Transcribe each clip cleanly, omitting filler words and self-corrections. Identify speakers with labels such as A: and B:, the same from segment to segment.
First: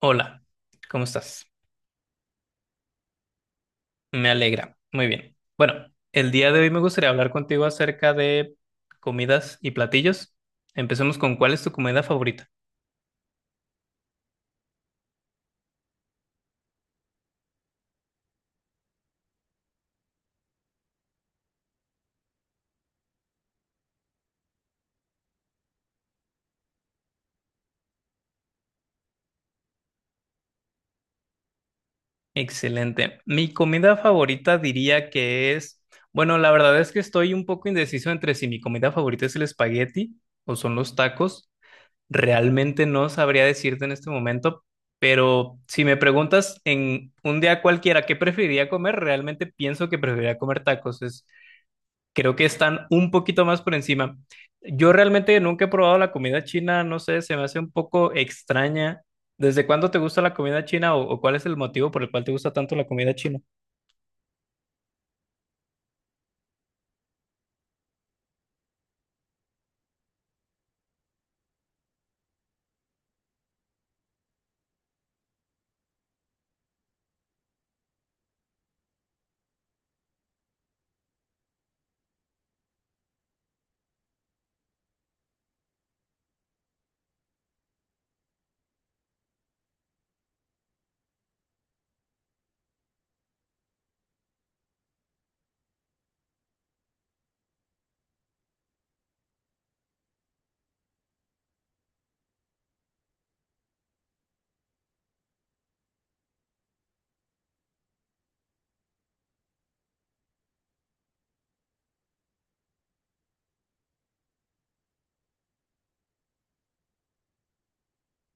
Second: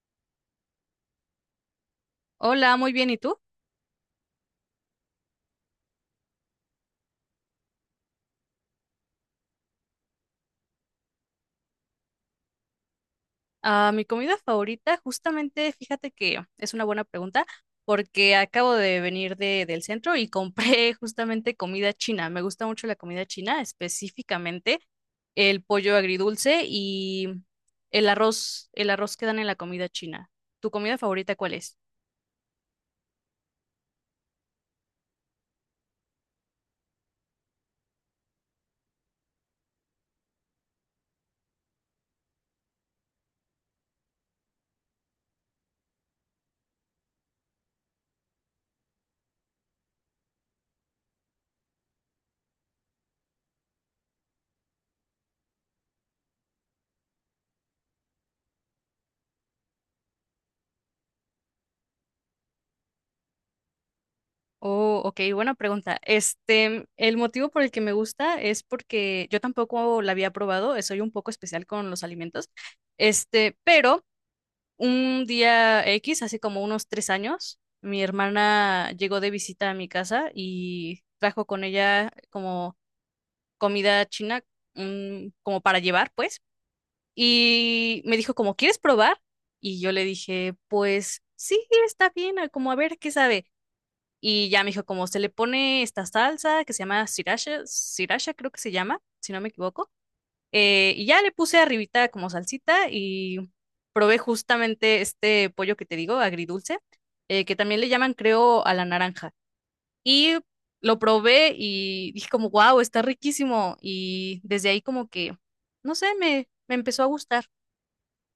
A: Hola, ¿cómo estás?
B: Hola, muy bien. ¿Y tú?
A: Me alegra. Muy bien. Bueno, el día de hoy me gustaría hablar contigo acerca de comidas y platillos. Empecemos con, ¿cuál es tu comida favorita?
B: Ah, mi comida favorita, justamente, fíjate que es una buena pregunta porque acabo de venir del centro y compré justamente comida china. Me gusta mucho la comida china, específicamente el pollo agridulce y el arroz que dan en la comida china. ¿Tu comida favorita cuál es?
A: Excelente. Mi comida favorita diría que es, bueno, la verdad es que estoy un poco indeciso entre si mi comida favorita es el espagueti o son los tacos. Realmente no sabría decirte en este momento, pero si me preguntas en un día cualquiera qué preferiría comer, realmente pienso que preferiría comer tacos. Es, creo que están un poquito más por encima. Yo realmente nunca he probado la comida china, no sé, se me hace un poco extraña. ¿Desde cuándo te gusta la comida china o cuál es el motivo por el cual te gusta tanto la comida china?
B: Oh, ok, buena pregunta. Este, el motivo por el que me gusta es porque yo tampoco la había probado, soy un poco especial con los alimentos. Este, pero un día X, hace como unos 3 años, mi hermana llegó de visita a mi casa y trajo con ella como comida china, como para llevar, pues. Y me dijo como, ¿quieres probar? Y yo le dije, pues sí, está bien, como a ver qué sabe. Y ya me dijo como, se le pone esta salsa que se llama sriracha, sriracha creo que se llama, si no me equivoco, y ya le puse arribita como salsita y probé justamente este pollo que te digo, agridulce, que también le llaman, creo, a la naranja. Y lo probé y dije como, wow, está riquísimo. Y desde ahí como que, no sé, me empezó a gustar.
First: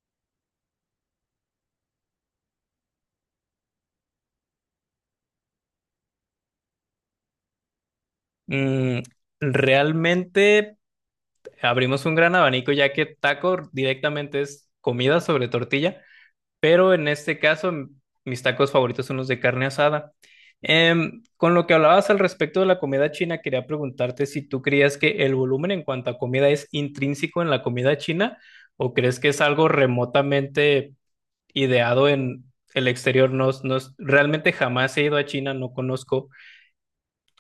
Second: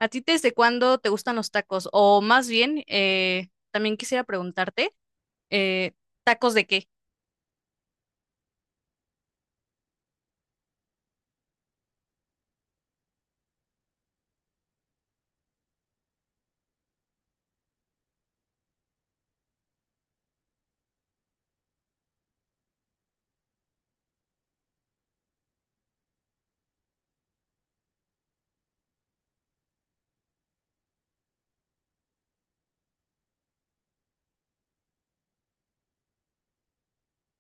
B: ¿A ti desde cuándo te gustan los tacos? O más bien, también quisiera preguntarte, eh, ¿tacos de qué?
A: Mm, realmente abrimos un gran abanico ya que taco directamente es comida sobre tortilla, pero en este caso mis tacos favoritos son los de carne asada. Con lo que hablabas al respecto de la comida china, quería preguntarte si tú creías que el volumen en cuanto a comida es intrínseco en la comida china o crees que es algo remotamente ideado en el exterior. No, realmente jamás he ido a China, no conozco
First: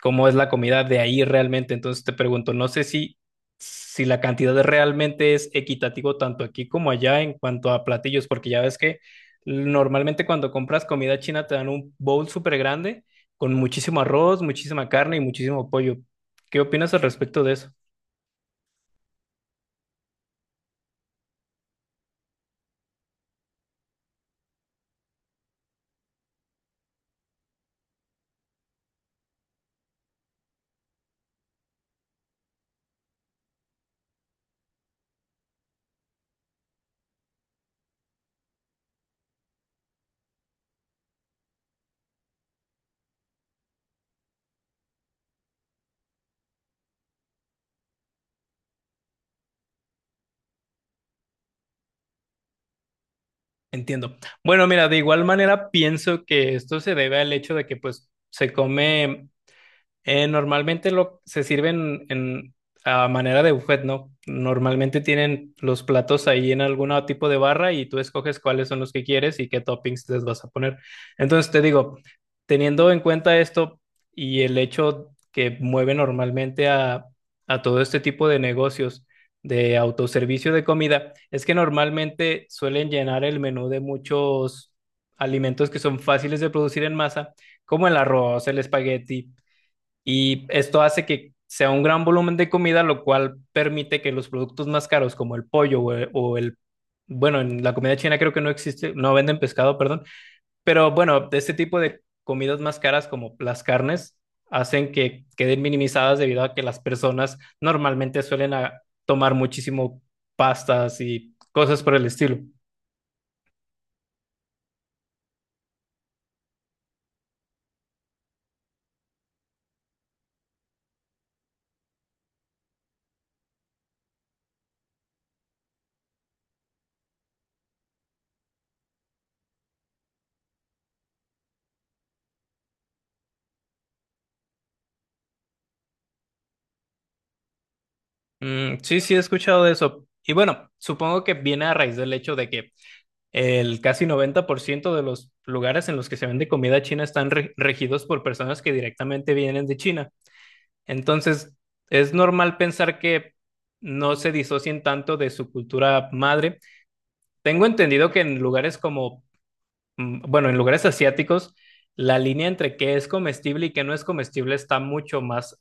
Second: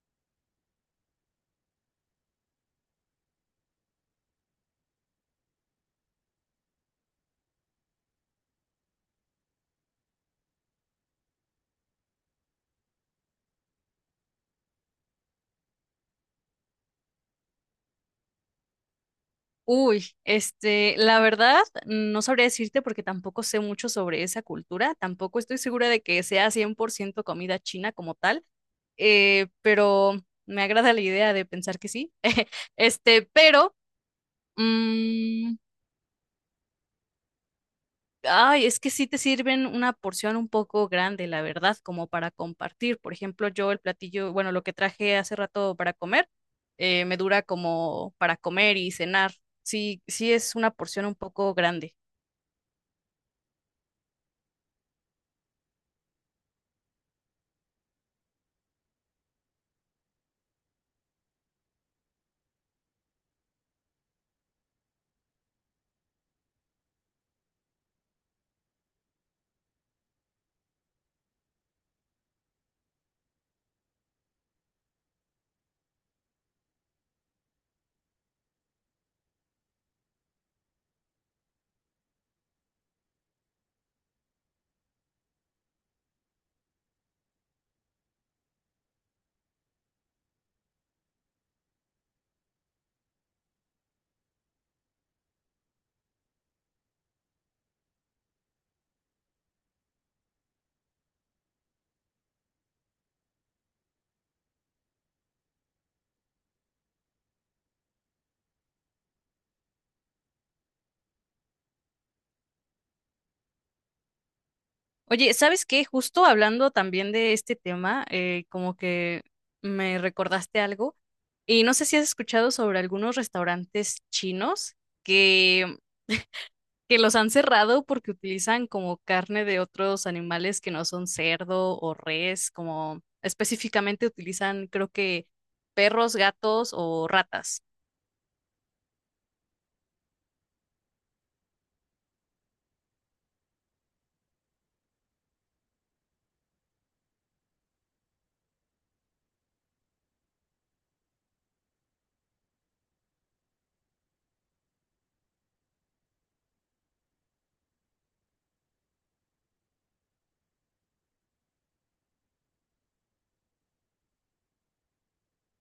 A: cómo es la comida de ahí realmente. Entonces te pregunto, no sé si, si la cantidad realmente es equitativo tanto aquí como allá en cuanto a platillos, porque ya ves que normalmente cuando compras comida china te dan un bowl súper grande con muchísimo arroz, muchísima carne y muchísimo pollo. ¿Qué opinas al respecto de eso?
B: Uy, este, la verdad, no sabría decirte porque tampoco sé mucho sobre esa cultura, tampoco estoy segura de que sea 100% comida china como tal, pero me agrada la idea de pensar que sí. Este, pero, mm, ay, es que sí te sirven una porción un poco grande, la verdad, como para compartir. Por ejemplo, yo el platillo, bueno, lo que traje hace rato para comer, me dura como para comer y cenar. Sí, sí es una porción un poco grande.
A: Entiendo. Bueno, mira, de igual manera pienso que esto se debe al hecho de que pues se come. Normalmente lo, se sirven en, a manera de buffet, ¿no? Normalmente tienen los platos ahí en algún tipo de barra y tú escoges cuáles son los que quieres y qué toppings les vas a poner. Entonces te digo, teniendo en cuenta esto y el hecho que mueve normalmente a todo este tipo de negocios de autoservicio de comida, es que normalmente suelen llenar el menú de muchos alimentos que son fáciles de producir en masa, como el arroz, el espagueti, y esto hace que sea un gran volumen de comida, lo cual permite que los productos más caros como el pollo o o el, bueno, en la comida china creo que no existe, no venden pescado, perdón, pero bueno, de este tipo de comidas más caras como las carnes, hacen que queden minimizadas debido a que las personas normalmente suelen tomar muchísimo pastas y cosas por el estilo.
B: Oye, ¿sabes qué? Justo hablando también de este tema, como que me recordaste algo y no sé si has escuchado sobre algunos restaurantes chinos que, que los han cerrado porque utilizan como carne de otros animales que no son cerdo o res, como específicamente utilizan creo que perros, gatos o ratas.
A: Mm, sí, sí, he escuchado de eso. Y bueno, supongo que viene a raíz del hecho de que el casi 90% de los lugares en los que se vende comida china están regidos por personas que directamente vienen de China. Entonces, es normal pensar que no se disocien tanto de su cultura madre. Tengo entendido que en lugares como, bueno, en lugares asiáticos, la línea entre qué es comestible y qué no es comestible está mucho más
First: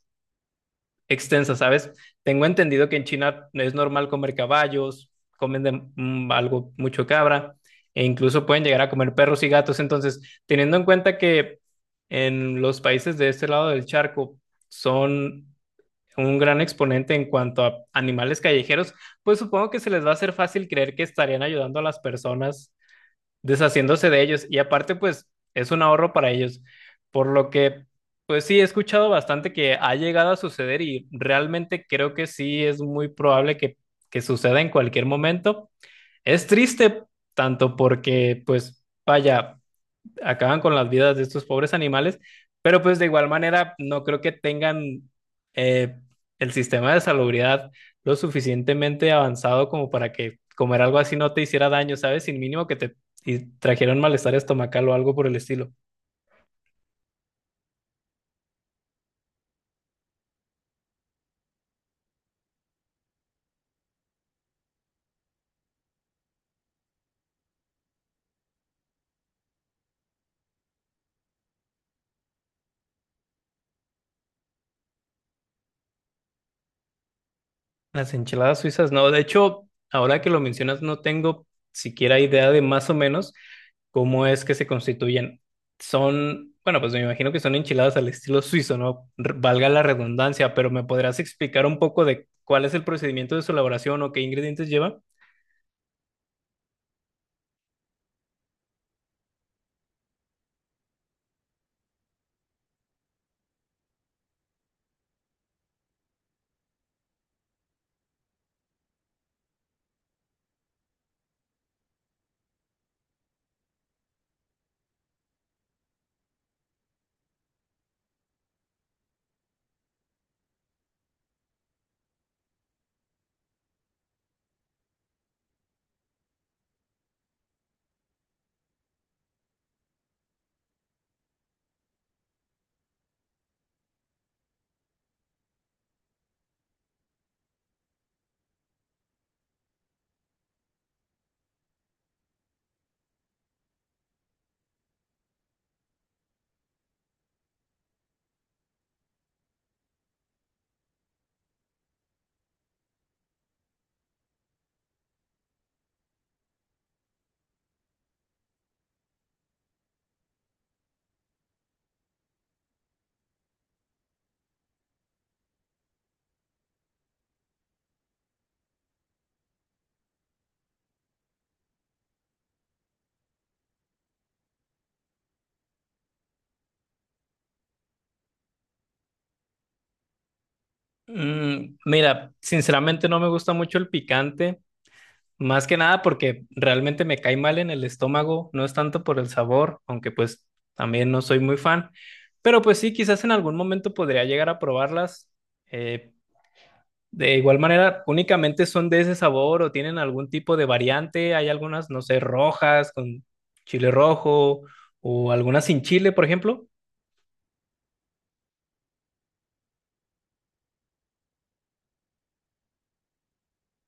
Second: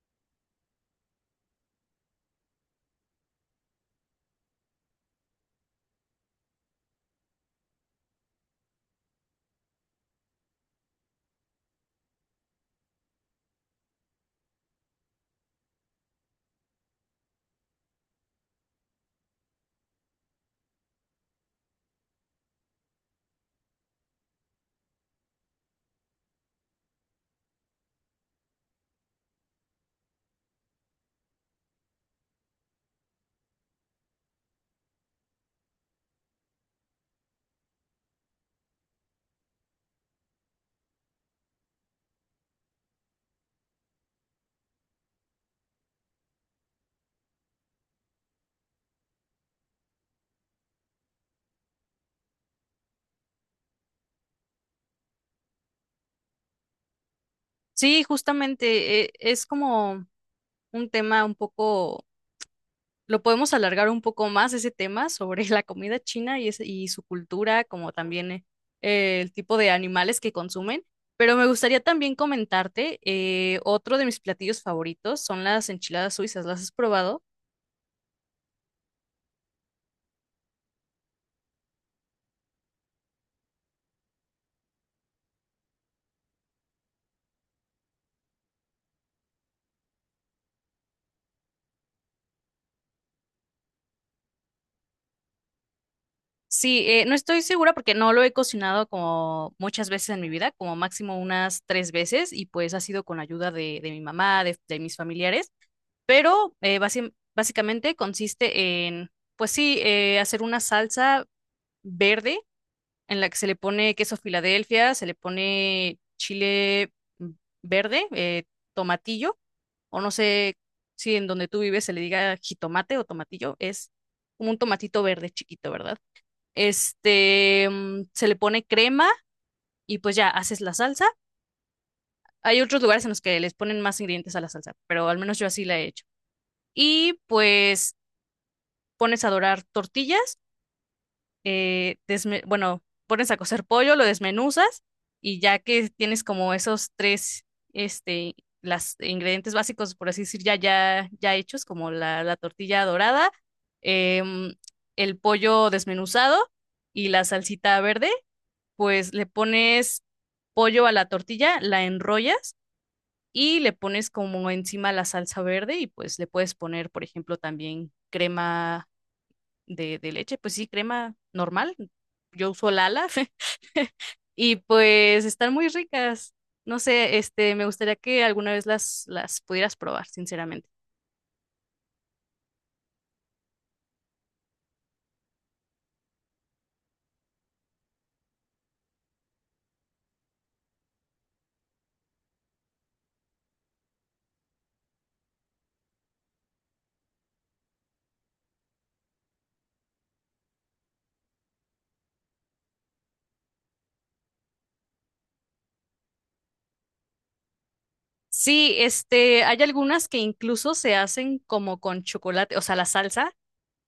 A: extensa, ¿sabes? Tengo entendido que en China es normal comer caballos, comen de, algo mucho cabra e incluso pueden llegar a comer perros y gatos. Entonces, teniendo en cuenta que en los países de este lado del charco son un gran exponente en cuanto a animales callejeros, pues supongo que se les va a hacer fácil creer que estarían ayudando a las personas deshaciéndose de ellos. Y aparte, pues es un ahorro para ellos. Por lo que, pues sí, he escuchado bastante que ha llegado a suceder y realmente creo que sí es muy probable que suceda en cualquier momento. Es triste tanto porque, pues, vaya, acaban con las vidas de estos pobres animales, pero pues de igual manera no creo que tengan eh, el sistema de salubridad lo suficientemente avanzado como para que comer algo así no te hiciera daño, ¿sabes? Sin mínimo que te y trajeran malestar estomacal o algo por el estilo.
B: Sí, justamente, es como un tema un poco. Lo podemos alargar un poco más ese tema sobre la comida china y, y su cultura, como también el tipo de animales que consumen. Pero me gustaría también comentarte, otro de mis platillos favoritos son las enchiladas suizas. ¿Las has probado?
A: Las enchiladas suizas, no. De hecho, ahora que lo mencionas, no tengo siquiera idea de más o menos cómo es que se constituyen. Son, bueno, pues me imagino que son enchiladas al estilo suizo, ¿no? Valga la redundancia, pero ¿me podrás explicar un poco de cuál es el procedimiento de su elaboración o qué ingredientes lleva?
B: Sí, no estoy segura porque no lo he cocinado como muchas veces en mi vida, como máximo unas 3 veces, y pues ha sido con ayuda de mi mamá, de mis familiares. Pero básicamente consiste en, pues sí, hacer una salsa verde en la que se le pone queso Filadelfia, se le pone chile verde, tomatillo, o no sé si en donde tú vives se le diga jitomate o tomatillo, es como un tomatito verde chiquito, ¿verdad? Este, se le pone crema y pues ya haces la salsa. Hay otros lugares en los que les ponen más ingredientes a la salsa, pero al menos yo así la he hecho. Y pues pones a dorar tortillas, bueno, pones a cocer pollo, lo desmenuzas y ya que tienes como esos tres, este, las ingredientes básicos, por así decir, ya hechos, como la tortilla dorada, em, el pollo desmenuzado y la salsita verde, pues le pones pollo a la tortilla, la enrollas y le pones como encima la salsa verde, y pues le puedes poner, por ejemplo, también crema de leche, pues sí, crema normal. Yo uso Lala y pues están muy ricas. No sé, este, me gustaría que alguna vez las pudieras probar, sinceramente.
A: Mm, mira, sinceramente no me gusta mucho el picante. Más que nada porque realmente me cae mal en el estómago, no es tanto por el sabor, aunque pues también no soy muy fan, pero pues sí, quizás en algún momento podría llegar a probarlas. Eh, de igual manera, únicamente son de ese sabor o tienen algún tipo de variante. Hay algunas, no sé, rojas con chile rojo o algunas sin chile, por ejemplo.
B: Sí, este, hay algunas que incluso se hacen como con chocolate, o sea, la salsa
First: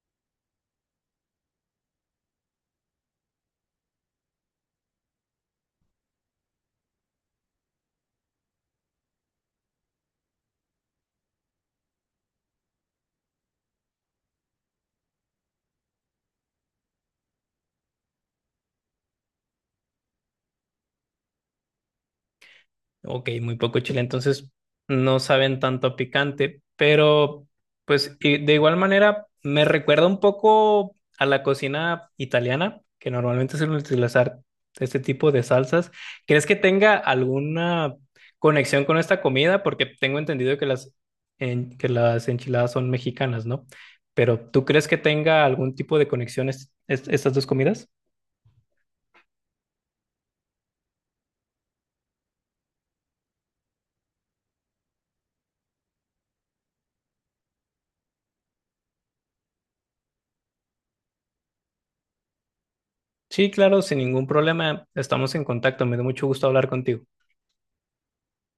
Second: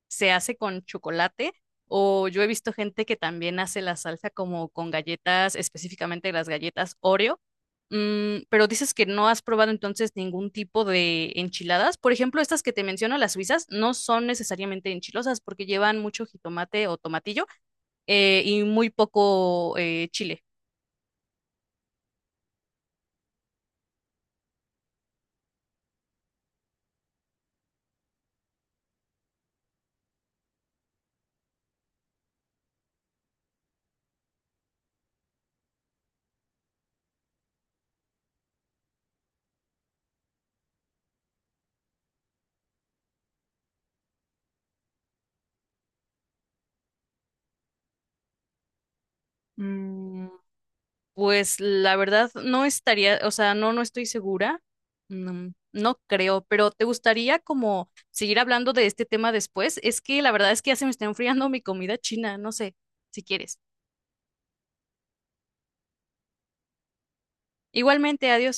B: se hace con chocolate, o yo he visto gente que también hace la salsa como con galletas, específicamente las galletas Oreo. Mm, pero dices que no has probado entonces ningún tipo de enchiladas. Por ejemplo, estas que te menciono, las suizas, no son necesariamente enchilosas porque llevan mucho jitomate o tomatillo, y muy poco chile.
A: Ok, muy poco chile, entonces no saben tanto a picante, pero pues y de igual manera me recuerda un poco a la cocina italiana, que normalmente suelen utilizar este tipo de salsas. ¿Crees que tenga alguna conexión con esta comida? Porque tengo entendido que las, que las enchiladas son mexicanas, ¿no? Pero ¿tú crees que tenga algún tipo de conexión estas dos comidas?
B: Pues la verdad no estaría, o sea, no estoy segura. No, no creo, pero ¿te gustaría como seguir hablando de este tema después? Es que la verdad es que ya se me está enfriando mi comida china, no sé, si
A: Sí,
B: quieres.
A: claro, sin ningún problema, estamos en contacto, me dio mucho gusto hablar contigo.
B: Igualmente, adiós.